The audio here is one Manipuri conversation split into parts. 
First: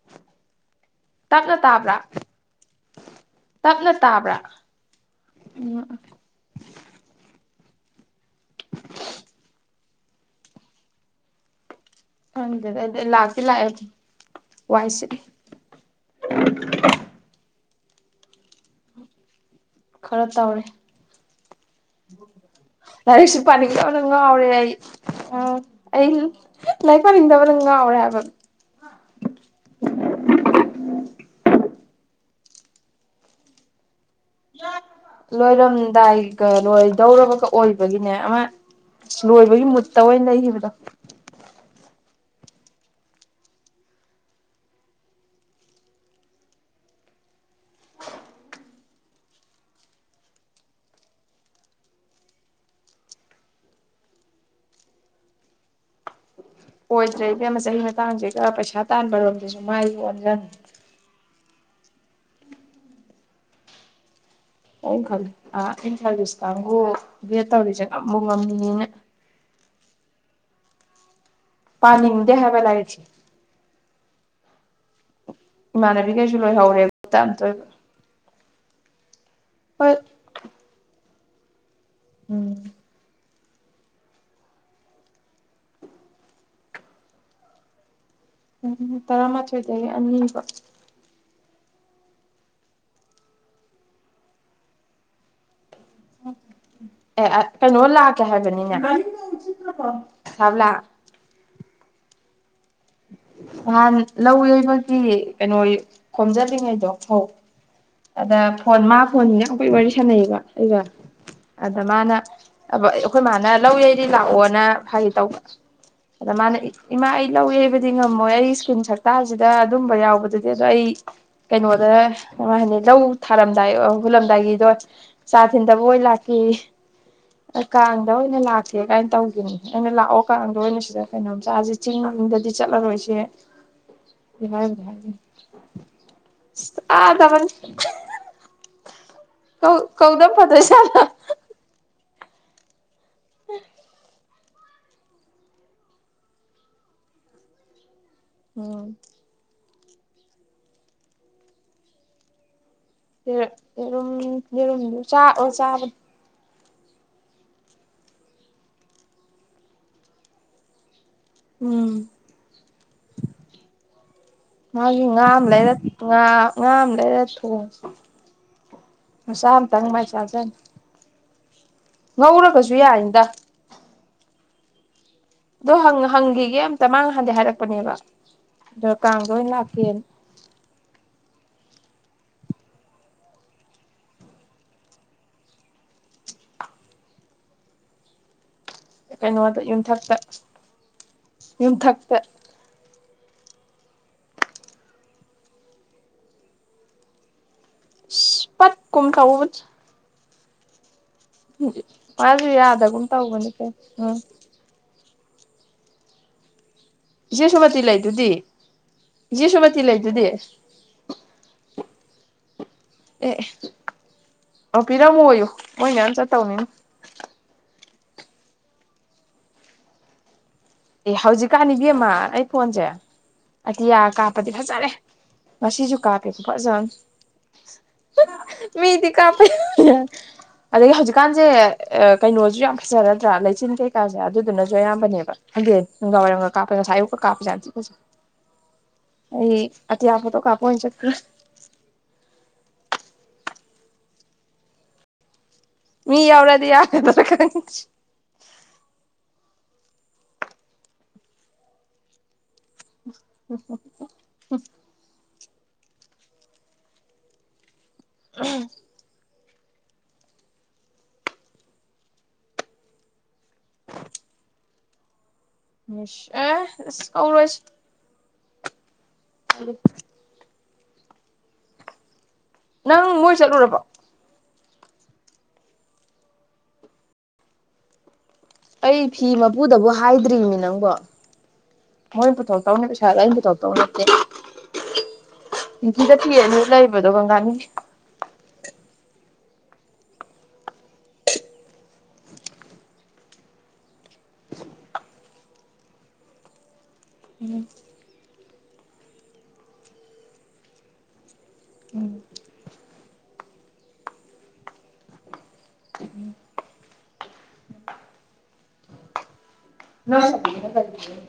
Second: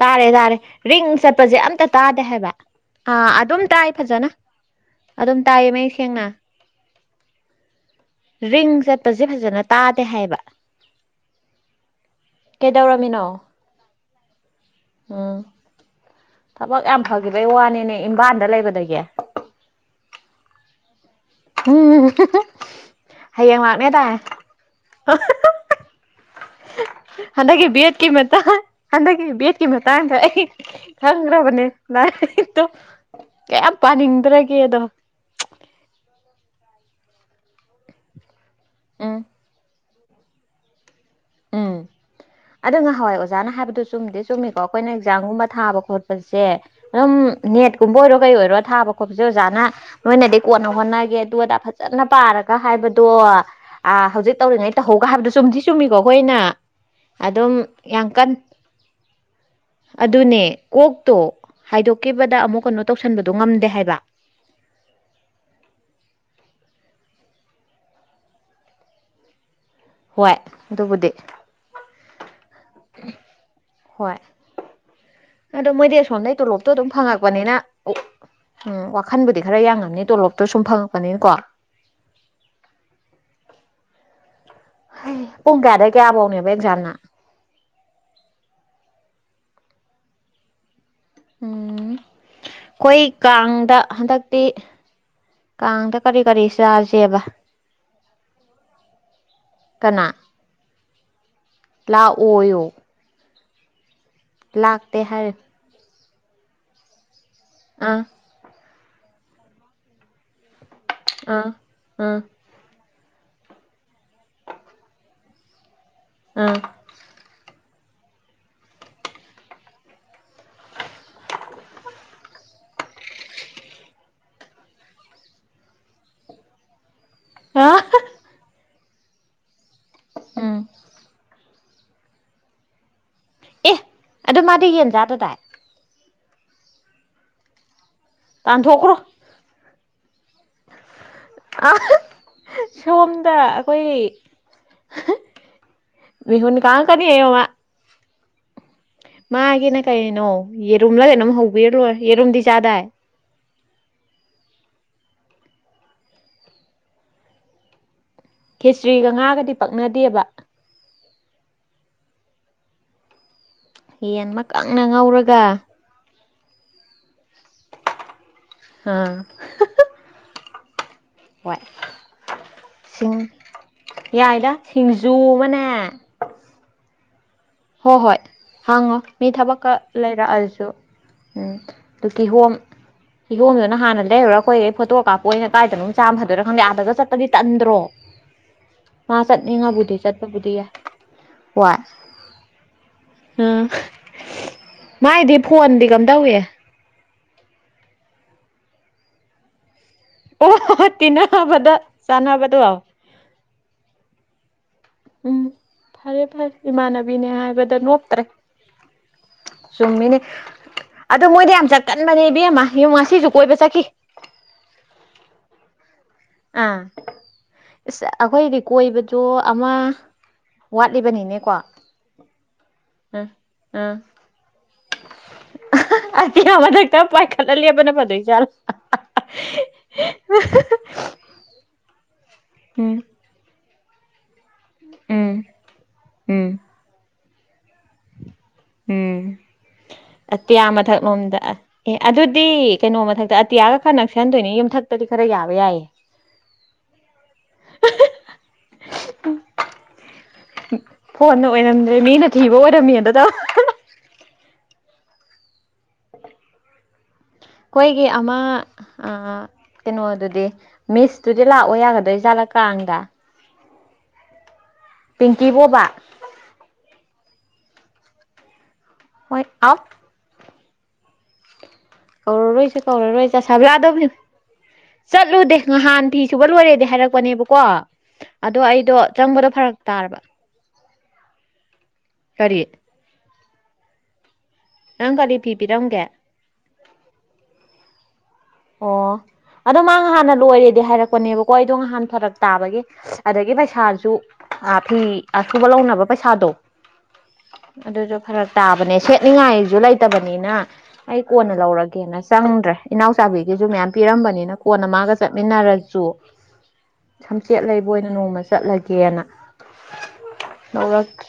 ꯇꯥꯔꯦ ꯇꯥꯔꯦ ꯔꯤꯡ ꯆꯠꯄꯁꯦ ꯇꯞꯅ ꯑꯝꯇ ꯇꯥꯕ꯭ꯔꯥ ꯇꯥꯗꯦ ꯍꯥꯏꯕ ꯑꯥ ꯑꯗꯨꯝ ꯇꯥꯏ ꯇꯞꯅ ꯐꯖꯅ ꯇꯥꯕ꯭ꯔꯥ ꯑꯗꯨꯝ ꯇꯥꯏꯌꯦ ꯎꯝ ꯃꯌꯦꯛ ꯁꯦꯡꯅ ꯔꯤꯡ ꯆꯠꯄꯁꯦ ꯐꯖꯅ ꯇꯥꯗꯦ ꯍꯥꯏꯕ ꯈꯪꯗꯗ ꯑꯗꯨꯗꯤ ꯀꯩꯗꯧꯔꯝꯃꯤꯅꯣ ꯂꯥꯛꯇꯤ ꯂꯥꯛꯑꯦ ꯑꯗꯨ ꯋꯥꯏ ꯁꯤ ꯎꯝ ꯊꯕꯛ ꯌꯥꯝ ꯐꯈꯤꯕꯩ ꯋꯥꯅꯤꯅꯦ ꯏꯝꯕꯥꯜꯗ ꯂꯩꯕꯗꯒꯤ ꯈꯔ ꯇꯧꯔꯦ ꯎꯝ ꯂꯁ ꯍꯌꯦꯡ ꯄꯅꯤꯉ ꯂꯥꯛꯅꯦ ꯑꯝ ꯇꯥꯏ ꯑꯩ ꯂꯥꯏꯔꯤꯛ ꯄꯥꯅꯤꯡꯗꯕꯅ ꯍꯦ ꯕꯤ ꯉꯥꯎꯔꯦ ꯑꯠ ꯀꯤ ꯍꯥꯏꯕ ꯃꯠꯇ ꯍꯟꯗꯛꯗꯒꯤ ꯕꯠꯀꯤ ꯃ ꯇꯗ ꯑꯩ ꯈꯪ꯭ꯔꯕꯅꯦ ꯂ ꯏꯠꯇꯣ ꯀꯌꯥꯝ ꯄꯥꯅꯤꯡꯗ꯭ꯔꯒꯦꯗꯣ ꯂꯣꯏꯔꯝꯗꯥꯏꯒ ꯂꯣꯏꯗꯧꯔꯕꯒ ꯑꯣꯏꯕꯒꯤꯅꯦ ꯑꯃ ꯎꯝ ꯒꯤ ꯃꯨꯠꯇ ꯑꯣꯏꯅ ꯂꯩ ꯍꯕꯗ ꯎꯝ ꯑ ꯉꯍꯥꯟꯋꯥꯏ ꯑꯣꯖꯥꯅ ꯍꯥꯏꯕꯗꯨꯣ ꯆꯨꯝꯗꯤ ꯆꯨꯝꯃꯤꯀꯣ ꯑꯩꯈꯣꯏꯅ ꯑꯦꯛꯖꯥꯝꯒꯨꯝꯕ ꯊꯥꯕ ꯈꯣꯠꯄꯁꯦ ꯑꯗꯨꯝ ꯅꯦꯠꯀꯨꯝꯕ ꯑꯣꯏꯔꯣ ꯀꯩ ꯑꯣꯏꯔꯣ ꯊꯥꯕ ꯈꯣꯠꯄꯁꯦ ꯑꯣꯖꯥꯅ ꯅꯣꯏꯅꯗꯤ ꯀꯣꯟꯅ ꯍꯣꯠꯅꯒꯦ ꯑꯗꯨ ꯑꯗꯥ ꯐꯖꯅ ꯄꯥꯔꯒ ꯍꯥꯏꯕꯗꯣ ꯑ ꯍꯧꯖꯤꯛ ꯇꯧꯔꯤꯉꯩ ꯇꯧꯍꯧꯒ ꯍꯥꯏꯕꯗꯨꯣ ꯆꯨꯝꯗꯤ ꯆꯨꯝꯃꯤꯀꯣ ꯑꯩꯈꯣꯏꯅ ꯑꯣꯏꯗ꯭ꯔꯦ ꯏꯕꯦꯝ ꯑꯗꯨꯝ ꯆꯍꯤ ꯌꯥꯝ ꯀꯟ ꯃꯇꯥꯡꯁꯤꯒ ꯄꯩꯁꯥ ꯇꯥꯟꯕꯔꯣꯝꯗꯁꯨ ꯃꯥꯏ ꯑꯣꯣꯟꯟꯖꯪꯉꯤ ꯑꯗꯨꯅꯦ ꯀꯣꯛꯇꯣ ꯍꯥꯏꯗꯣꯛꯈꯤꯕꯗ ꯑꯃꯨꯛ ꯀꯩꯅꯣ ꯇꯧꯁꯟꯕꯗꯣ ꯉꯝꯗꯦ ꯍꯥꯏꯕ ꯑꯣꯪ ꯈꯜꯂꯤ ꯑ ꯏꯪꯈꯥꯂꯁ ꯀꯥꯡꯕꯨ ꯒꯦꯠ ꯇꯧꯔꯤꯁꯦ ꯉꯝꯕꯨ ꯉꯝꯃꯤꯅ ꯍꯣꯏ ꯑꯗꯨꯕꯨꯗꯤ ꯄꯅꯤꯦ ꯍꯥꯏꯕ ꯂꯥꯛꯦꯆ ꯍꯣꯏ ꯑꯣ ꯃꯣꯏꯗꯤ ꯑꯁꯣꯝꯗꯩ ꯏꯃꯥꯟꯅꯕꯤꯈꯩꯁꯨ ꯇꯣꯂꯣꯞꯇꯣ ꯑꯗꯨꯝ ꯂꯣꯏꯍꯧꯔꯦ ꯒ꯭ꯔꯨꯞꯇ ꯐꯪꯉꯛꯄꯅꯤꯅ ꯑꯝꯇꯣꯏꯕ ꯑꯣ ꯎꯝ ꯋꯥꯈꯟꯕꯨꯗꯤ ꯈꯔ ꯍꯣꯏ ꯌꯥꯉꯝꯅꯤ ꯇꯣꯂꯣꯞꯇ ꯁꯨꯝ ꯐꯪꯉꯛꯄꯅꯤꯅꯀꯣ ꯎꯝ ꯍ ꯄꯨꯡ ꯀꯌꯥꯗꯒꯤ ꯀꯌꯥ ꯐꯧꯅꯦꯕ ꯑꯦꯛꯖꯥꯝꯅ ꯎꯝ ꯇꯔꯥꯃꯥꯊꯣꯏꯗꯒꯤ ꯑꯅꯤꯕ ꯎ ꯑꯩꯈꯣꯏ ꯀꯥꯡꯗ ꯍꯟꯗꯛꯇꯤ ꯀꯥꯡꯗ ꯀꯔꯤ ꯀꯔꯤꯁꯖꯤꯕ ꯑꯦ ꯀꯩꯅꯣ ꯂꯥꯛꯀꯦ ꯍꯥꯏꯕꯅꯤꯅꯦ ꯁꯥꯞ ꯂꯥꯛ ꯂꯥꯛꯑꯣꯌꯣ ꯅꯍꯥꯟ ꯂꯧ ꯌꯩꯕꯒꯤ ꯂꯥꯛꯇꯦ ꯍꯥꯏꯔꯦ ꯀꯩꯅꯣ ꯈꯣꯝꯖꯂꯤꯉꯩꯗꯣ ꯐꯧ ꯑꯥ ꯑꯗ ꯐꯣꯟ ꯃꯥ ꯐꯣꯟꯅꯤ ꯍꯧꯈꯣꯏ ꯋꯥꯔꯤ ꯁꯥꯟꯅꯩꯕ ꯑꯩꯒ ꯑꯥ ꯑꯗ ꯃꯥꯅ ꯑꯥ ꯑꯕ ꯑꯩꯈꯣꯏ ꯃꯥꯅ ꯂꯧ ꯌꯩꯗꯤ ꯂꯥꯛꯑꯣꯅ ꯍꯥꯏꯒ ꯇꯧꯕ ꯑꯗ ꯑꯥ ꯃꯥꯅ ꯏꯃꯥ ꯑꯩ ꯂꯧꯋꯦ ꯍꯥꯏꯕꯗꯤ ꯉꯝꯃꯣꯏ ꯑꯩ ꯏꯁ꯭ꯀꯨꯜ ꯁꯛꯇꯁꯤꯗ ꯑꯗꯨꯝꯕ ꯌꯥꯎꯕꯗꯨꯗꯤ ꯑꯗꯣ ꯑꯩ ꯀꯩꯅꯣꯗ ꯀꯃꯥꯏꯅ ꯂꯧ ꯊꯥꯔꯝꯗꯥꯏ ꯍꯨꯜꯂꯝꯗꯥꯏꯒꯤꯗꯣ ꯆꯥ ꯊꯤꯟꯗꯕ ꯑꯣꯏꯅ ꯂꯥꯛꯈꯤ ꯑꯥ ꯀꯥꯡꯗ ꯑꯣꯏꯅ ꯂꯥꯛꯀꯦ ꯀꯥꯏꯅ ꯇꯧꯈꯤꯅꯤ ꯑꯩꯅ ꯂꯥꯛꯑꯣ ꯀꯥꯡꯗ ꯎꯝ ꯑꯣꯏꯅ ꯁꯤꯗ ꯀꯩꯅꯣꯝ ꯆꯁꯤ ꯆꯤꯡꯗꯗꯤ ꯆꯠꯂꯔꯣꯏꯁꯦ ꯑꯦ ꯑꯗꯨ ꯃꯥꯗꯤ ꯌꯦꯟ ꯆꯥꯗꯗꯥꯏ ꯆꯗꯕꯅꯤ ꯇꯥꯟꯊꯣꯛꯈ꯭ꯔꯣ ꯀꯧ ꯀꯧꯗꯝ ꯐꯗꯣꯏ ꯖꯥꯠꯂ ꯁꯣꯝꯗ ꯑꯩꯈꯣꯏ ꯃꯤꯍꯨꯟ ꯀꯪꯂꯛꯀꯅꯤꯌꯣ ꯃꯥ ꯎꯝ ꯃꯥꯒꯤꯅ ꯀꯩꯅꯣ ꯌꯦꯔꯨꯝꯂꯒ ꯑꯗꯨꯝ ꯍꯧꯕꯤꯔ ꯂꯣꯏ ꯌꯦꯔꯨꯝꯗꯤ ꯆꯥꯗꯥꯏ ꯌꯦꯔꯨꯝ ꯌꯦꯔꯨꯝ ꯆꯥ ꯑꯣ ꯆꯥꯕ ꯈꯦꯆꯔꯤꯒ ꯉꯥꯒꯗꯤ ꯄꯛꯅꯗꯦꯕ ꯎꯝ ꯌꯦꯟ ꯑꯃ ꯀꯪꯅ ꯃꯥꯒꯤ ꯉꯥ ꯉꯧꯔꯒ ꯑꯃꯥ ꯂꯩꯔ ꯉꯥ ꯉꯥ ꯑꯃ ꯂꯩꯔ ꯊꯣꯡꯉꯁꯤ ꯍꯥꯥ ꯃꯆꯥ ꯑꯝꯇꯪ ꯃꯥꯏ ꯆꯥꯖꯅꯤ ꯋꯥꯠ ꯉꯧꯔꯒꯁꯨ ꯌꯥꯏꯅꯤꯗ ꯌꯥꯏꯗ ꯁꯤꯡꯖꯨ ꯑꯃꯅꯦ ꯍꯪꯒꯤꯒꯦ ꯇꯃꯥꯡ ꯍꯥꯟꯗ ꯍꯥꯏꯔ ꯍꯣꯏ ꯍꯣꯏ ꯍꯥꯡꯉꯣ ꯃꯤ ꯊꯕꯛꯀ ꯂꯥꯛꯀꯦꯅ ꯂꯩꯔꯛꯑꯁꯨ ꯎꯝ ꯑꯗꯨ ꯀꯤꯍꯣꯝ ꯀꯏꯍꯣꯝꯗꯨꯅ ꯍꯥꯟꯅ ꯂꯩꯔꯨꯔꯒ ꯑꯩꯈꯣꯏꯩ ꯐꯣ ꯀꯥꯞꯄꯣ ꯑꯣꯏꯅ ꯀꯥꯏꯗꯅꯣ ꯆꯥꯝꯕ ꯐꯗꯣꯏꯣ ꯈꯪꯗꯦꯥꯗꯒ ꯆꯠꯇꯄꯗꯤ ꯇꯟꯗ꯭ꯔꯣ ꯃꯥ ꯀꯩꯅꯣꯗ ꯆꯠꯅꯤꯡꯉꯕꯨꯗꯤ ꯌꯨꯝꯊꯛꯇ ꯆꯠꯄꯕꯨꯗꯤ ꯌꯥꯏ ꯍꯣꯏ ꯇ ꯎꯝ ꯃꯥꯏꯗꯤ ꯐꯣꯟꯗꯤ ꯀꯝꯗꯧꯋꯤ ꯄꯠ ꯀꯨꯝ ꯊꯥꯎ ꯑꯣ ꯇꯤꯟꯅꯕꯗ ꯃꯥꯁꯨ ꯆꯥꯟꯅꯕꯗꯣ ꯌꯥꯗꯒꯨꯝ ꯇꯧꯕꯅꯤ ꯀꯦ ꯎꯝ ꯎꯝ ꯐꯔꯦ ꯐꯔꯦ ꯏꯃꯥꯟꯅꯕ ꯃꯤꯅꯦ ꯏꯆꯦ ꯍꯥꯏꯕꯗ ꯁꯨꯃꯇꯤ ꯅꯣꯞꯇ꯭ꯔꯦ ꯂꯩꯗꯨꯗꯤ ꯏꯆꯦ ꯁꯨꯃꯇꯤ ꯆꯨꯝꯃꯤꯅꯦ ꯂꯩꯗꯨꯗꯤ ꯑꯗꯣ ꯃꯣꯏꯗꯤ ꯌꯥꯝ ꯆꯠꯀꯟꯕꯅꯦ ꯏꯕꯦꯝꯃ ꯌꯦꯉ ꯉꯁꯤꯁꯨ ꯑꯦ ꯀꯣꯏꯕ ꯆꯠꯈꯤ ꯑꯣ ꯄꯤꯔꯝꯃꯨ ꯑꯣꯏꯌꯨ ꯃꯣꯏ ꯃꯌꯥꯝ ꯆꯠ ꯑꯥ ꯑꯩꯈꯣꯏꯗꯤ ꯀꯣꯏꯕꯗꯣ ꯑꯃ ꯑꯦ ꯋꯥꯠꯂꯤꯕꯅꯤꯅꯦꯀꯣ ꯍꯧꯖꯤꯛꯀꯥꯟꯅꯤ ꯏꯕꯤꯃ ꯑꯩ ꯐꯣꯟꯁꯦ ꯎꯝ ꯎꯝ ꯑꯇꯤꯌꯥ ꯀꯥꯞꯄꯗꯤ ꯐꯖꯔꯦ꯫ ꯉꯁꯤꯁꯨ ꯀꯥꯞꯄꯦ ꯑꯇꯤꯌꯥ ꯈꯨꯐꯖꯥ ꯑꯃꯥ ꯃꯊꯛꯇ ꯄꯥꯏꯈꯠꯂ ꯂꯦꯞꯄꯅ ꯐꯗꯣꯏ ꯖꯥꯠꯂꯣ ꯃꯤꯗꯤ ꯀꯥꯞꯄꯩ ꯑꯗꯒꯤ ꯍꯧꯖꯤꯛꯀꯥꯟꯁꯦ ꯀꯩꯅꯣꯁꯨ ꯌꯥꯝ ꯎꯝ ꯐꯖꯔ ꯅꯠꯇ꯭ꯔꯥ ꯂꯩꯆꯤꯟ ꯀꯩꯀꯥꯁꯦ ꯑꯗꯨꯗꯨꯅꯁꯨ ꯑꯌꯥꯝꯕꯅꯦꯕ ꯎꯝ ꯍꯟꯗꯦꯟ ꯅꯨꯡꯗꯥꯡ ꯎꯝ ꯋꯥꯏꯔꯝꯒ ꯀꯥꯞꯄꯒ ꯉꯁꯥꯏ ꯑꯌꯨꯛꯀ ꯀꯥꯞꯁꯦ ꯌꯥꯝ ꯐꯖꯩ ꯫ ꯎꯝ ꯐꯣꯇꯣ ꯀꯥꯞꯄ ꯑꯇꯤꯌꯥ ꯑꯣꯏꯅ ꯆꯠꯈ꯭ꯔꯦ ꯃꯊꯛꯂꯣꯝꯗ ꯑꯦ ꯑꯗꯨꯗꯤ ꯀꯩꯅꯣ ꯃꯊꯛꯇ ꯑꯇꯤꯌꯥꯒ ꯈꯔ ꯅꯛꯁꯍꯟꯗꯣꯏꯅꯤ ꯌꯨꯝꯊꯛꯇꯗꯤ ꯈꯔ ꯌꯥꯕ ꯌꯥꯏꯌꯦ꯫ ꯃꯤ ꯌꯥꯑꯣꯔꯗꯤ ꯌꯥ ꯐꯣꯟꯅ ꯑꯣꯏꯔꯝꯗ꯭ꯔꯦ ꯃꯤꯅ ꯀꯤꯕ ꯑꯣꯏꯔꯝꯃꯤ ꯑꯗꯨꯗ ꯎꯝ ꯍ ꯑꯩꯈꯣꯏꯒꯤ ꯑꯃ ꯑ ꯀꯩꯅꯣꯗꯨꯗꯤ ꯃꯤꯁꯇꯨꯗꯤ ꯂꯥꯛꯑꯣ ꯌꯥꯒꯗꯣꯏꯖꯥꯠꯂꯀꯗ ꯄꯤꯡꯀꯤ ꯕꯣꯕꯥ ꯑꯦ ꯀꯧꯔꯣꯏꯁ꯫ ꯍꯣꯏ ꯑꯥꯎꯐ ꯀꯧꯔꯔꯣꯏꯁꯦ ꯅꯪ ꯃꯣꯏ ꯀꯧꯔꯔꯣꯏꯁ ꯆ ꯑꯁꯥꯕ ꯆꯠꯂꯨꯔꯕꯣ ꯌꯥꯥꯗꯧꯅꯦ꯫ ꯆꯠꯂꯨꯗꯦ ꯉꯍꯥꯟ ꯐꯤ ꯁꯨꯕ ꯂꯣꯏꯔꯦꯗꯤ ꯍꯥꯏꯔꯛꯄꯅꯦꯕꯀꯣ ꯑꯗꯣ ꯑꯩꯗꯣ ꯑꯩ ꯐꯤ ꯆꯪꯕꯗꯣ ꯐꯔꯛ ꯃꯄꯨꯗꯕꯨ ꯇꯥꯔꯕ ꯍꯥꯏꯗ꯭ꯔꯤꯅꯤ ꯅꯪꯕꯣ ꯃꯣꯏꯅ ꯀꯔꯤ ꯄꯨꯇꯣꯛꯅꯦ ꯄꯩꯁꯗ ꯑꯩꯅꯥ ꯄꯨꯊꯣꯛꯇꯣꯏ ꯅꯠꯇꯦ꯫ ꯅꯪ ꯀꯔꯤ ꯐꯤ ꯄꯤꯔꯝꯒꯦ꯫ ꯀꯤꯑꯅꯤ ꯂꯩꯕꯗꯣ ꯀꯪꯒꯥꯅꯤ꯫ ꯑꯣ ꯑꯗꯣ ꯃꯥ ꯍꯥꯟꯅ ꯂꯣꯏꯔꯦꯗꯤ ꯍꯥꯏꯔꯛꯄꯅꯦꯕꯀꯣ ꯑꯩꯗꯣ ꯉꯍꯥꯟ ꯐꯔꯛ ꯇꯥꯕꯒꯤ ꯑꯗꯒꯤ ꯄꯩꯁꯥꯁꯨ ꯑ ꯐꯤ ꯑ ꯁꯨꯕ ꯂꯧꯅꯕ ꯄꯩꯁꯥꯗꯣ ꯑꯗꯨꯁꯨ ꯐꯔꯛ ꯇꯥꯕꯅꯦ ꯁꯦꯠꯅꯤꯡꯉꯥꯏꯁꯨ ꯂꯩꯇꯕꯅꯤꯅ ꯑꯩ ꯀꯣꯟꯅ ꯎꯝ ꯂꯧꯔꯒꯦꯅ ꯆꯪꯗ꯭ꯔꯦ ꯏꯅꯥꯎ ꯆꯥꯕꯤꯒꯤꯁꯨ ꯃꯌꯥꯝ ꯄꯤꯔꯝꯕꯅꯤꯅ ꯀꯣꯟꯅ ꯃꯥꯒ ꯆꯠꯃꯤꯟꯅꯔꯁꯨ ꯁꯝꯆꯦꯠ ꯂꯩꯕ ꯑꯣꯏꯅ ꯅꯣꯡꯃ ꯆꯠꯂꯒꯦꯅ꯫ [unintelligible] ꯂꯧꯔꯛꯦ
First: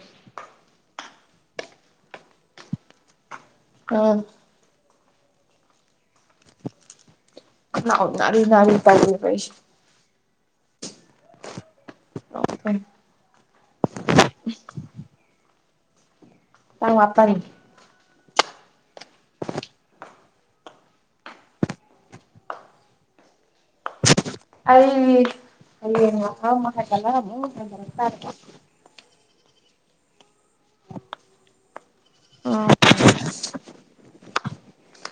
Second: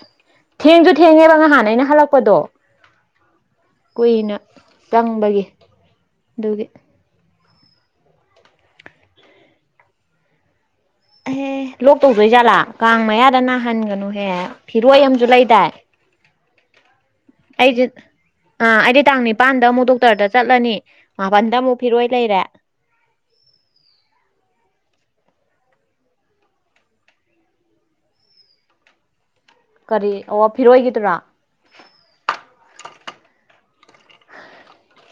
ꯊꯦꯡꯁꯨ ꯊꯦꯡꯉꯦꯕ ꯉꯍꯥꯟ ꯑꯩꯅ ꯍꯜꯂꯛꯄꯗꯣ ꯀꯨꯏꯅ ꯆꯪꯕꯒꯤ ꯑꯗꯨꯒꯤ꯫ ꯈꯅꯥꯑꯣꯅꯅꯤ ꯅꯤ ꯄꯔꯅꯦ ꯑꯩꯁꯦ꯫ ꯑꯦꯍꯦ ꯂꯣꯛ ꯇꯧꯗꯣꯏ ꯖꯥꯠꯂꯥ ꯀꯥꯡ ꯃꯌꯥꯗ ꯅꯥꯍꯟꯒꯅꯨꯍꯦ ꯐꯤꯔꯣꯏ ꯑꯃꯁꯝꯨ ꯂꯩꯗꯥꯏ꯫ ꯇꯪ ꯃꯄꯅ꯫ ꯑꯩꯗꯤ ꯑꯥ ꯑꯩꯗꯤ ꯇꯥꯡ ꯅꯤꯄꯥꯟꯗ ꯑꯃꯨꯛ ꯗꯣꯛꯇꯔꯗ ꯆꯠꯂꯅꯤ ꯃꯥꯄꯜꯗ ꯑꯃꯨꯛ ꯐꯤꯔꯣꯏ ꯂꯩꯔꯦ꯫ ꯑꯩ ꯑ ꯃꯈꯠꯇꯂꯔ ꯇ ꯀꯔꯤ ꯑꯣ ꯐꯤꯔꯣꯏꯒꯤꯗꯨꯔꯥ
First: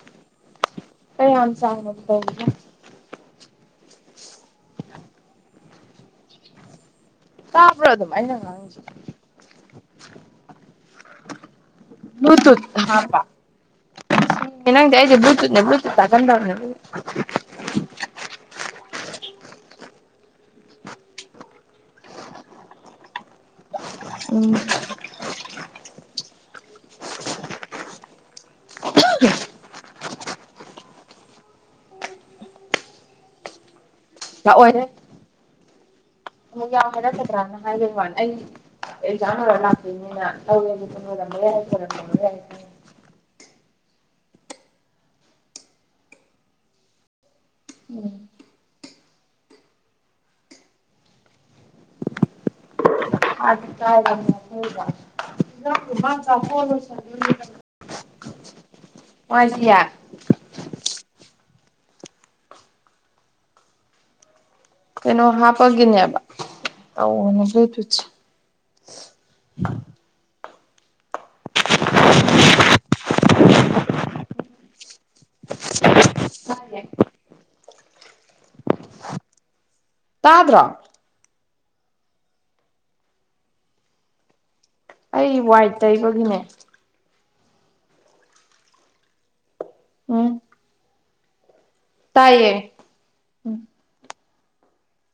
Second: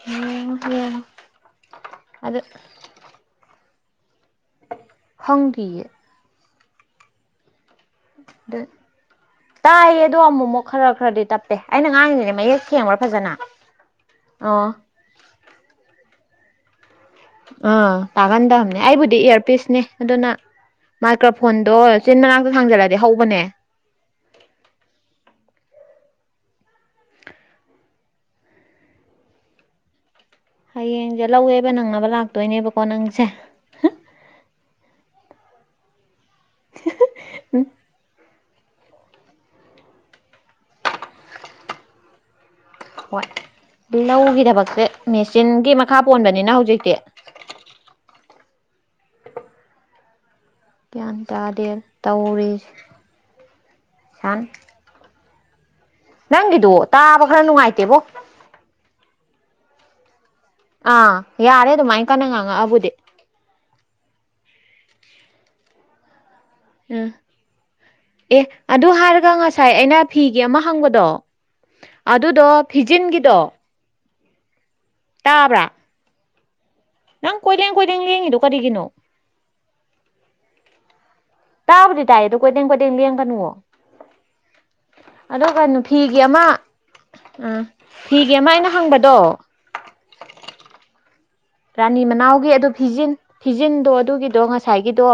ꯍꯝ ꯍ ꯀ ꯌꯥꯝ ꯆꯥꯡꯅ ꯇ ꯈꯟꯗꯤꯌꯦ꯫ ꯇꯥꯕ꯭ꯔꯣ ꯑꯗꯨꯝ ꯑꯩꯅ ꯑꯗꯨ ꯉꯥꯡꯁꯦ꯫ ꯇꯥꯏꯌꯦ ꯑꯗꯣ ꯑꯃꯨꯛꯃꯨꯛ ꯈꯔ ꯈꯔꯗꯤ ꯇꯞ ꯑꯩꯅ ꯉꯥꯡꯉꯤꯁꯤꯅꯦ ꯕ꯭ꯂꯨꯇꯨꯠ ꯃꯌꯦꯛ ꯊꯦꯡꯕ꯭ꯔꯥ ꯐꯖꯅ ꯑꯣ ꯈꯪꯗꯦ ꯑꯩꯒꯤ ꯕꯨꯂꯨꯇꯨꯠ [unintelligible] ꯑꯥ ꯇꯥꯒꯟꯗꯕꯅꯦ ꯑꯩꯕꯨꯗꯤ ꯏꯌꯥꯔꯄꯤꯁꯅꯦ ꯑꯗꯨꯅ ꯃꯥꯏꯀ꯭ꯔꯣꯐꯣꯟꯗꯣ ꯆꯤꯟ ꯃꯅꯥꯛꯇ ꯊꯥꯡꯖꯜꯂꯗꯤ ꯍꯧꯕꯅꯦ꯫ ꯎꯝ ꯍꯌꯦꯡꯁꯦ ꯂꯧꯋꯦꯕ ꯅꯪꯅꯕ ꯂꯥꯛꯇꯣꯏꯅꯦꯕꯀꯣ ꯅꯪꯁꯦ ꯂꯥꯛꯑꫭꯏ ꯌꯥꯎ ꯍꯥꯏ ꯅ ꯆꯗ꯭ꯔꯥꯅ ꯍꯥꯏꯒꯩ ꯋꯥꯅꯤ ꯑꯩ ꯖꯋꯥꯔ ꯂ ꯍꯥꯄꯤꯃ ꯍꯥꯏꯔ ꯃ ꯍꯥꯏꯦ ꯍꯣꯏ ꯂꯧꯒꯤ ꯊꯕꯛꯁꯦ ꯃꯦꯆꯤꯟꯒꯤ ꯃꯈꯥ ꯄꯣꯟꯕꯅꯤꯅ ꯍꯧꯖꯤꯛꯇꯤ ꯎꯝ ꯒ꯭ꯌꯥꯟ ꯇꯥꯗꯦ ꯇꯧꯔꯤ ꯑ ꯀꯕ ꯏ ꯅꯪꯒꯤꯗꯣ ꯇꯥꯕ ꯈꯔ ꯅꯨꯡꯉꯥꯏꯇꯦꯕꯣ ꯅꯨꯡꯉꯥꯏꯇꯤꯌꯥ ꯑꯥ ꯌꯥꯔꯦ ꯑꯗꯨꯃꯥꯏꯅ ꯀꯟꯅ ꯉꯥꯡꯉꯛꯑꯕꯨꯗꯤ ꯀꯩꯅꯣ ꯍꯥꯞꯄꯒꯤꯅꯦꯕ ꯎꯝ ꯑꯧꯅ ꯑꯗꯨꯠꯁꯦ ꯑꯦ ꯑꯗꯨ ꯍꯥꯏꯔꯒ ꯉꯁꯥꯏ ꯑꯩꯅ ꯐꯤꯒꯤ ꯑꯃ ꯍꯪꯕꯗꯣ ꯑꯗꯨꯗꯣ ꯐꯤꯖꯤꯟꯒꯤꯗꯣ ꯇꯥꯕ꯭ꯔꯥ ꯅꯪ ꯀꯣꯏꯂꯦꯡ ꯀꯣꯏꯂꯦꯡ ꯂꯡꯉꯤꯗꯣ ꯀꯔꯤꯒꯤꯅꯣ ꯇꯥꯗ꯭ꯔꯣ ꯇꯥꯕꯗꯤ ꯇꯥꯏ ꯑꯗꯨ ꯀꯣꯏꯗꯦꯡ ꯀꯣꯏꯗꯦꯡ ꯂ ꯌꯦꯡ ꯀꯅꯨ ꯑꯩ ꯑꯗꯣ ꯀꯩꯅꯣ ꯋꯥꯏꯠ ꯐꯤꯒꯤ ꯇꯩꯕꯒꯤꯅꯦ ꯑꯃ ꯎ ꯐꯤꯒꯤ ꯑꯃ ꯑꯩꯅ ꯍꯪꯕꯗꯣ ꯎꯝ ꯔꯥꯅꯤ ꯃꯅꯥꯎꯒꯤ ꯇꯥꯏꯌꯦ ꯑꯗꯨ ꯐꯤꯖꯤꯟ ꯐꯤꯖꯤꯟꯗꯣ ꯑꯗꯨꯒꯤꯗꯣ ꯉꯁꯥꯏꯒꯤꯗꯣ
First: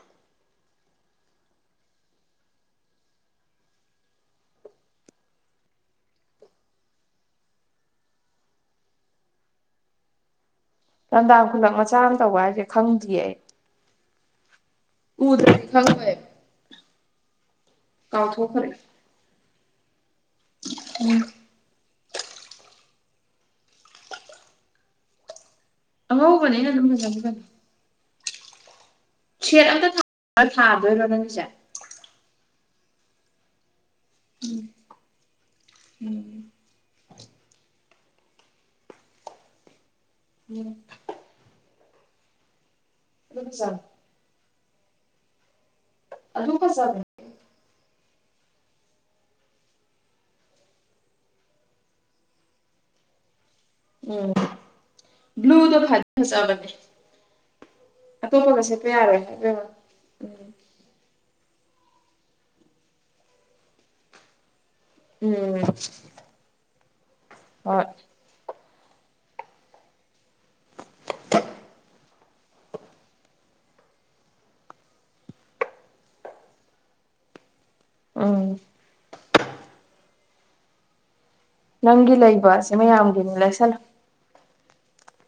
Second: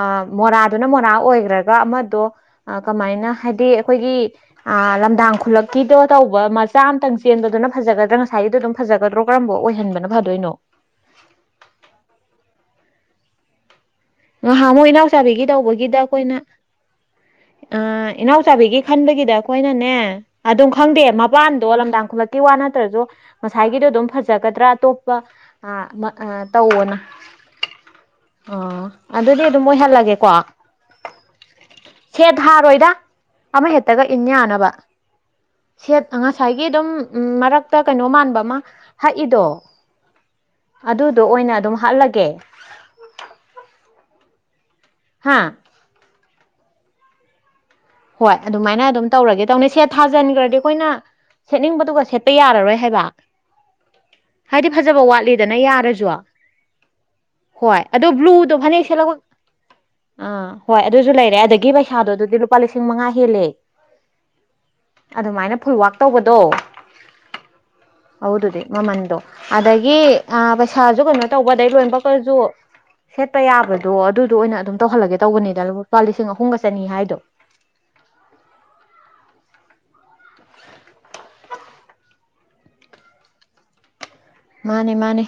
ꯑ ꯃꯣꯔꯥꯗꯨꯅ ꯃꯣꯔꯥ ꯑꯣꯏꯈ꯭ꯔꯒ ꯑꯃꯗꯣ ꯀꯃꯥꯏꯅ ꯍꯥꯏꯗꯤ ꯑꯩꯈꯣꯏꯒꯤ ꯑ ꯂꯝꯗꯥꯡ ꯈꯨꯂꯛꯀꯤꯗꯣ ꯇꯧꯕ ꯃꯆꯥ ꯑꯃꯇꯪ ꯆꯦꯟꯕꯗꯨꯅ ꯐꯖꯒꯗ꯭ꯔꯥ ꯉꯁꯥꯏꯒꯤꯗ ꯑꯗꯨꯝ ꯐꯖꯒꯗ꯭ꯔꯣ ꯀꯔꯝꯕ ꯑꯣꯏꯍꯟꯕꯅ ꯐꯥꯗꯣꯏꯅꯣ ꯂꯝꯗꯥꯡ ꯈꯨꯂꯛ ꯃꯆꯥ ꯑꯃ ꯇꯧꯕ ꯍꯥꯏꯁꯦ ꯈꯪꯗ꯭ꯔꯤꯌꯦ ꯑꯩ ꯉꯥꯏꯍꯥ ꯑꯃꯨꯛ ꯏꯅꯥꯎꯆꯥꯕꯤꯒꯤ ꯎꯗ꯭ꯔꯗꯤ ꯇꯧꯕꯒꯤꯗ ꯈꯪꯉꯣꯏ ꯑꯩꯈꯣꯏꯅ ꯑ ꯏꯅꯥꯎꯆꯥꯕꯤꯒꯤ ꯈꯟꯕꯒꯤꯗ ꯑꯩꯈꯣꯏꯅꯅꯦ ꯑꯗꯨꯝ ꯈꯪꯗꯦ ꯎꯝ ꯃꯄꯥꯟꯗꯣ ꯂꯝꯗꯥꯡ ꯈꯨꯂꯦ ꯀꯤ ꯋꯥ ꯅꯠꯇ꯭ꯔꯁꯨ ꯉꯁꯥꯏꯒꯤꯗꯣ ꯑꯗꯨꯝ ꯐꯖꯒꯗ꯭ꯔꯥ ꯑꯇꯣꯞꯄ ꯑ ꯑꯉꯧꯕꯅꯤꯅ ꯑꯗꯨꯝ ꯇꯧꯑꯣꯅ ꯐꯖꯕꯅꯤ ꯑꯥ ꯑꯗꯨꯗꯤ ꯑꯗꯨꯝ ꯁꯦꯠ ꯑꯝꯇ ꯃꯣꯏꯍꯜꯂꯒꯦꯀꯣ ꯊꯥꯗꯣꯏꯔꯣ ꯅꯪꯒꯤꯁꯦ ꯁꯦꯠ ꯊꯔꯣꯏꯗ ꯑꯃꯍꯦꯛꯇꯒ ꯏꯟ ꯌꯥꯅꯕ ꯁꯦꯠ ꯑꯉ ꯎꯝ ꯉꯁꯥꯏꯒꯤ ꯑꯗꯨꯝ ꯎ ꯃꯔꯛꯇ ꯀꯩꯅꯣ ꯃꯥꯟꯕ ꯑꯃ ꯍꯛꯏꯗꯣ ꯑꯗꯨ ꯑꯗꯨ ꯑꯣꯏꯅ ꯑꯗꯨꯝ ꯍꯥꯠꯂꯒꯦ ꯑꯆꯥ ꯍꯥꯥ ꯑꯗꯨꯨ ꯀꯁ ꯍꯣꯏ ꯑꯗꯨꯃꯥꯏꯅ ꯑꯗꯨꯝ ꯇꯧꯔꯒꯦ ꯇꯧꯅꯦ ꯁꯦꯠ ꯊꯥꯖꯤꯟꯈ꯭ꯔꯗꯤ ꯑꯩꯈꯣꯏꯅ ꯁꯦꯠꯅꯤꯡꯕꯗꯨꯒ ꯁꯦꯠꯄ ꯌꯥꯔꯔꯣꯏ ꯍꯥꯏꯕ ꯎꯝ ꯍꯥꯏꯗꯤ ꯐꯖꯕ ꯋꯥꯠꯂꯤꯗꯅ ꯕ꯭ꯂꯨꯗꯣ ꯌꯥꯔꯁꯨ ꯐꯖꯕꯅꯦ ꯍꯣꯏ ꯑꯗꯣ ꯕ꯭ꯂꯨꯗꯣ ꯑꯇꯣꯞꯄꯒ ꯁꯦꯠꯄ ꯐꯅꯦꯛꯁꯦꯂꯕ ꯌꯥꯔꯣꯏ ꯍꯥꯏꯕꯦꯝꯃ ꯑꯥ ꯍꯣꯏ ꯑꯗꯨꯁꯨ ꯂꯩꯔꯦ ꯑꯗꯨꯗꯒꯤ ꯄꯩꯁꯥꯗꯣ ꯑꯗꯨꯗꯤ ꯂꯨꯄꯥ ꯂꯤꯁꯤꯡ ꯃꯉꯥ ꯍꯦꯜꯂꯦ ꯑꯗꯨꯃꯥꯏꯅ ꯎꯝ ꯐꯨꯜꯋꯥꯛ ꯇꯧꯕꯗꯣ [unintelligible] ꯑꯗꯨꯗꯨꯗꯤ ꯃꯃꯟꯗꯣ ꯑꯗꯒꯤ ꯑ ꯄꯩꯁꯥꯁꯨ ꯀꯩꯅꯣ ꯇꯧꯕꯗꯩ ꯂꯣꯏꯅꯃꯛꯈꯁꯨ ꯁꯦꯠꯄ ꯌꯥꯕꯗꯣ ꯑꯗꯨꯗꯣ ꯑꯣꯏꯅ ꯑꯗꯨꯝ ꯇꯧꯍꯜꯂꯒꯦ ꯇꯧꯕꯅꯤꯗ ꯂꯨꯄꯥ ꯂꯤꯁꯤꯡ ꯑꯍꯨꯝꯒ ꯆꯅꯤ ꯍꯥꯏꯗꯣ ꯎꯝ ꯅꯪꯒꯤ ꯂꯩꯕꯁꯦ ꯃꯌꯥꯝꯒꯤꯅ ꯂꯩꯁꯜꯂ ꯃꯥꯅꯦ ꯃꯥꯅꯦ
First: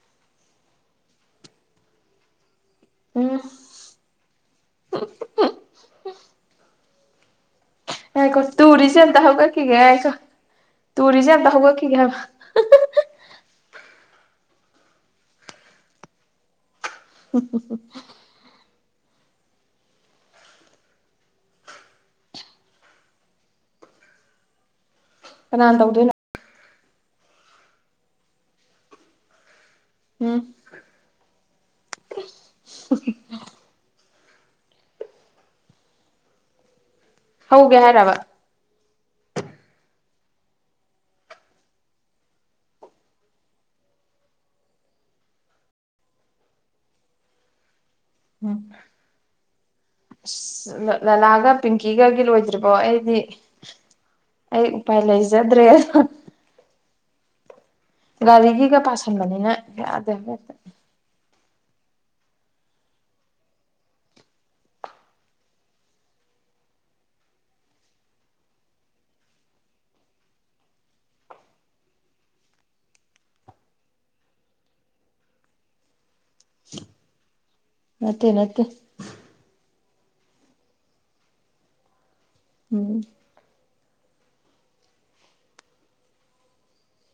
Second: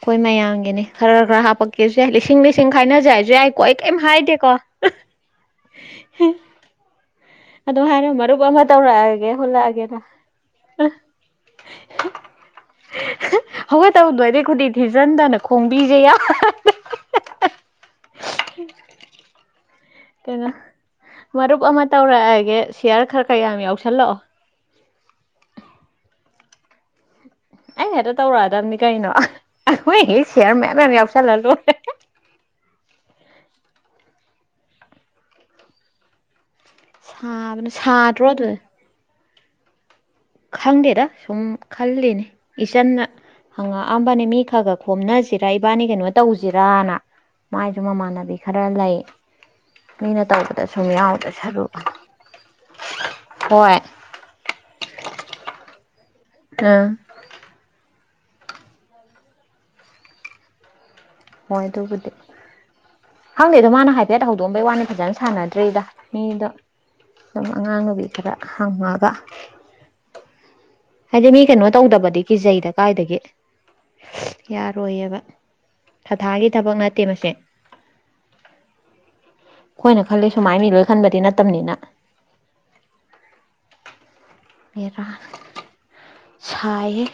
ꯑꯩꯈꯣꯏ ꯃꯌꯥꯝꯒꯤꯅꯤ ꯈꯔ ꯈꯔ ꯍꯥꯄꯛꯀꯦꯁꯨ ꯌꯥꯏ ꯂꯤꯁꯤꯡ ꯂꯤꯁꯤꯡ ꯈꯥꯏꯅꯖ ꯍꯥꯏꯁꯨ ꯎꯝ ꯌꯥꯏꯀꯣ ꯑꯩ ꯀꯩꯝ ꯍꯥꯏꯗꯦꯀꯣ [inaudible] ꯑꯗꯨ ꯍꯥꯏꯔ ꯌꯥꯀꯣ ꯃꯔꯨꯞ ꯑꯃ ꯇꯨꯔꯤꯁꯤꯑꯟ ꯇꯧꯔꯛꯑꯒꯦ ꯍꯨꯜꯂꯛꯑꯒꯦꯗ ꯍꯒꯀꯤꯒꯀꯣ ꯇꯨꯔꯤꯖꯝꯗ ꯍꯧꯒꯛꯈꯤꯒꯦ ꯍꯥꯏꯕ ꯍꯧꯒꯦ ꯇꯧꯗꯣ ꯑꯩꯗꯤꯩ ꯈꯨꯗꯤ ꯊꯤꯖꯤꯟꯗꯅ ꯈꯣꯡꯕꯤꯁꯦ ꯌꯥ ꯎ ꯎ ꯎ ꯀꯩꯅꯣ ꯃꯔꯨꯞ ꯑꯃ ꯇꯧꯔꯛꯑꯒꯦ ꯁꯤꯌꯥꯔ ꯈꯔ ꯀꯌꯥꯝ ꯌꯥꯎꯁꯜꯂꯛꯑꯣ ꯀꯅꯥ ꯇꯧꯗꯣꯏꯅꯣ ꯑꯩ ꯑꯗꯨ ꯇꯧꯔꯛꯑꯗꯕꯅꯤ ꯀꯩꯅꯣ ꯑꯩꯈꯣꯏ ꯎꯝ ꯁꯌꯔ ꯃꯌꯥꯝ ꯃꯌꯥꯝ ꯌꯥꯎꯁꯜꯂ ꯂꯣꯏꯔꯦ ꯁꯥꯕꯅ ꯍꯧꯒꯦ ꯍꯥꯏꯔꯕ ꯁꯥꯗ꯭ꯔꯣ ꯑꯗꯨ ꯈꯪꯗꯦꯗ ꯁꯨꯝ ꯈꯜꯂꯤꯅꯤ ꯏꯆꯟꯅ ꯍꯪꯉꯛꯑꯝꯕꯅꯦ ꯃꯤ ꯈꯔꯒ ꯈꯣꯝꯅꯁꯤꯔꯥ ꯏꯕꯥꯅꯤ ꯀꯩꯅꯣ ꯇꯧꯁꯤꯔꯅ ꯃꯥꯏꯁꯨ ꯃꯃꯥꯟꯅꯕꯤ ꯎꯝ ꯈꯔ ꯂꯩ ꯃꯤꯅ ꯇꯧꯕꯗ ꯁꯨꯝ ꯌꯥꯎꯗ ꯂꯂꯥꯒ ꯁꯔꯨꯛ ꯄꯤꯡꯀꯤꯒꯒꯤ ꯂꯣꯏꯗ꯭ꯔꯤꯕꯣ ꯑꯩꯗꯤ ꯍꯣꯏ ꯑꯩ ꯎꯄꯥꯏ ꯂꯩꯖꯗ꯭ꯔꯦ ꯑ ꯒꯥꯔꯤꯒꯤꯒ ꯄꯥꯁꯟꯕꯅꯤꯅ ꯌꯥꯗꯦꯕ ꯍꯦꯛꯇ ꯍꯣꯏ ꯑꯗꯨꯕꯨꯗꯤ ꯈꯪꯗꯦꯗꯣ ꯃꯥꯅ ꯍꯥꯏꯐꯦꯠ ꯍꯧꯗꯣꯛꯑꯝꯕꯩ ꯋꯥꯅꯤ ꯐꯖꯅ ꯁꯥꯟꯅꯗ꯭ꯔꯔꯤꯗ ꯃꯤꯗꯣ ꯑꯗꯨꯝ ꯑꯉꯥꯡꯅꯕꯤ ꯈꯔ ꯍꯪꯉꯒ ꯍꯥꯏꯗꯤ ꯃꯤ ꯀꯩꯅꯣ ꯇꯧꯗꯕꯗꯤ ꯀꯤꯖꯩꯗ ꯀꯥꯏꯗꯒꯤ ꯌꯥꯔꯣꯏꯌꯦꯕ ꯊꯊꯥꯒꯤ ꯊꯕꯛ ꯅꯠꯇꯦ ꯃꯁꯦ ꯅꯠꯇꯦ ꯅꯠꯇꯦ ꯈꯣꯏꯅ ꯈꯜꯂꯤ ꯁꯨꯃꯥꯏ ꯃꯤ ꯂꯣꯏ ꯈꯟꯕꯗꯤ ꯅꯠꯇꯕꯅꯤꯅ ꯎꯝ ꯁꯥꯏꯑꯦ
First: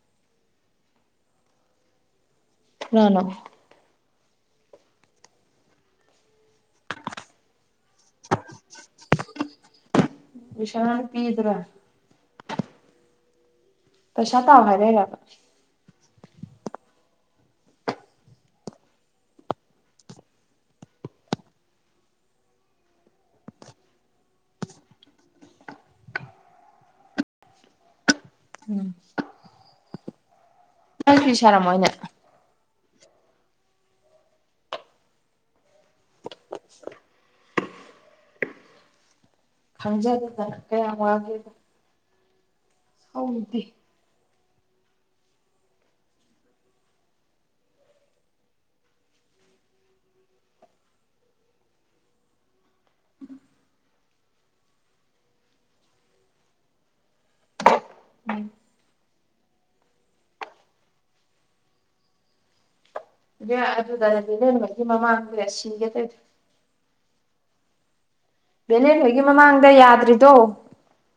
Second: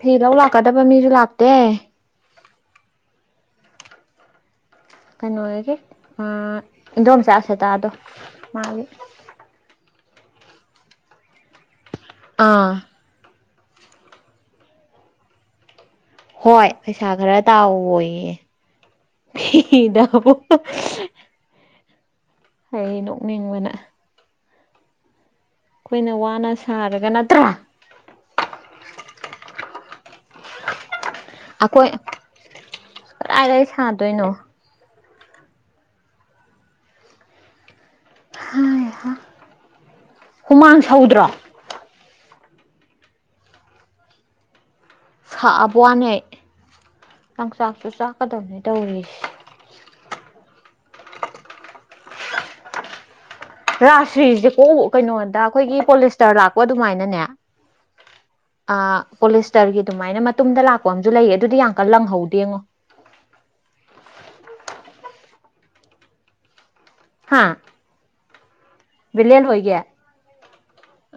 ꯐꯤ ꯂꯧ ꯂꯥꯛꯀꯗꯕ ꯃꯤꯁꯨ ꯂꯥꯛꯇꯦ [unintelligible] ꯀꯩꯅꯣꯒꯤ ꯏꯟꯗꯣꯝꯆꯥꯥ ꯑꯁꯥꯇꯥꯗꯣ ꯃꯥꯒꯤ [unintelligible] ꯑꯥ ꯄꯩꯁꯥ ꯇꯥꯎ ꯍꯥꯏꯔꯩꯔꯕ ꯍꯣꯏ ꯄꯩꯁꯥ ꯈꯔ ꯇꯥꯎꯑꯣꯌꯦ ꯐꯤꯗ ꯑꯩ ꯅꯣꯛꯅꯤꯡꯕꯅ ꯈꯣꯏꯅ ꯋꯥꯅ ꯁꯥꯔꯒ ꯅꯠꯇ꯭ꯔꯥ ꯎꯝ [unintelligible] ꯑꯈꯣꯏ ꯀꯔꯥꯏꯗꯩ ꯁꯥꯗꯣꯏꯅꯣ [unintelligible] ꯈꯪꯖꯗꯦꯗꯅ ꯍꯨꯃꯥꯡ ꯀꯌꯥꯝ ꯁꯧꯗ꯭ꯔꯣ ꯋꯥꯒꯦꯗ [unintelligible] ꯁꯥꯕ ꯋꯥꯅꯦ ꯂꯪꯆꯥꯛꯁꯨ ꯆꯥꯛꯀꯗꯧꯅꯦ ꯇꯧꯔꯤꯁꯦ [unintelligible] ꯔꯥꯁꯔꯤꯁꯦꯀꯣ ꯀꯩꯅꯣꯗ ꯑꯩꯈꯣꯏꯒꯤ ꯄꯣꯂꯤꯁꯇꯔ ꯂꯥꯛꯄ ꯑꯗꯨꯃꯥꯏꯅꯅꯦ ꯎꯝ ꯑ ꯄꯣꯂꯤꯁꯇꯔꯒꯤ ꯑꯗꯨꯃꯥꯏꯅ ꯃꯇꯨꯡꯨꯝꯗ ꯂꯥꯛꯄ ꯑꯝꯨ ꯂꯩꯌꯦ ꯑꯗꯨꯗꯤ ꯌꯥꯝ ꯀꯟꯅ ꯂꯪꯍꯧꯗꯦꯡꯉꯣ ꯑꯗꯨꯗꯅꯗꯤ ꯅ ꯃꯀꯤ ꯃꯃꯥꯡꯗꯨ ꯁꯤꯒꯦ ꯀꯗ ꯍꯥ ꯚꯦꯂꯦꯟꯈꯣꯏꯒꯤ ꯕꯤꯂꯦꯟ ꯃꯃꯥꯡꯗ ꯍꯣꯏꯒꯤ ꯌꯥꯗ꯭ꯔꯤꯗꯣ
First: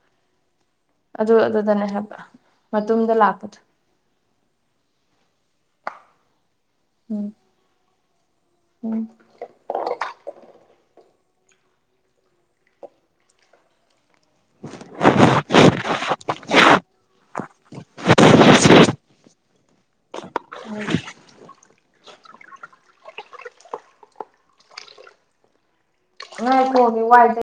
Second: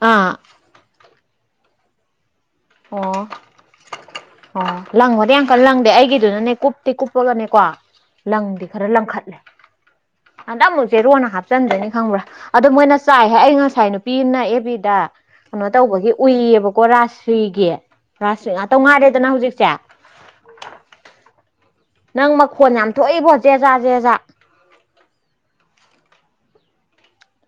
ꯑꯥ ꯑꯗꯨ ꯑꯗꯨꯗꯅꯦ ꯍꯥꯏꯕ ꯃꯇꯨꯝꯗ ꯑꯣ ꯂꯥꯛꯄꯗꯣ ꯑꯣ ꯂꯪꯕꯗꯤ ꯌꯥꯝꯡꯀꯜ ꯂꯪꯗꯦ ꯑꯩꯒꯤꯗꯨꯅꯅꯦ ꯀꯨꯞꯇꯤ ꯎꯝ ꯀꯨꯞꯄꯒꯅꯦꯀꯣ ꯂꯪꯗꯤ ꯈꯔ ꯎꯝ ꯂꯪꯈꯠꯂꯦ ꯑꯅꯪꯕ ꯖꯦꯔꯣꯅ ꯍꯥꯞꯆꯟꯗꯣꯏꯅꯤ ꯈꯪꯕ꯭ꯔꯥ ꯑꯗꯣ ꯃꯣꯏꯅ ꯆꯥꯏꯍꯦ ꯑꯩ ꯉꯁꯥꯏ ꯅꯨ ꯄꯤ ꯑꯝꯅ ꯑꯦꯕꯤꯗ ꯀꯩꯅꯣ ꯇꯧꯕꯒꯤ ꯎꯏꯌꯦꯕꯀ‌ꯣ ꯔꯥꯁ ꯐꯤꯒꯤ ꯔꯥꯁꯔꯤ ꯉꯥꯛꯇ ꯉꯥꯏꯔꯦꯗꯅ ꯍꯨꯖꯤꯛꯁꯦ [inaudible] ꯅꯪ ꯃꯈꯣꯟ ꯌꯥꯝ ꯊꯣꯛꯏꯕꯣ ꯖꯦꯖꯥ ꯖꯦꯖꯥ ꯉꯥꯏꯈꯣꯃꯤ ꯋꯥꯏ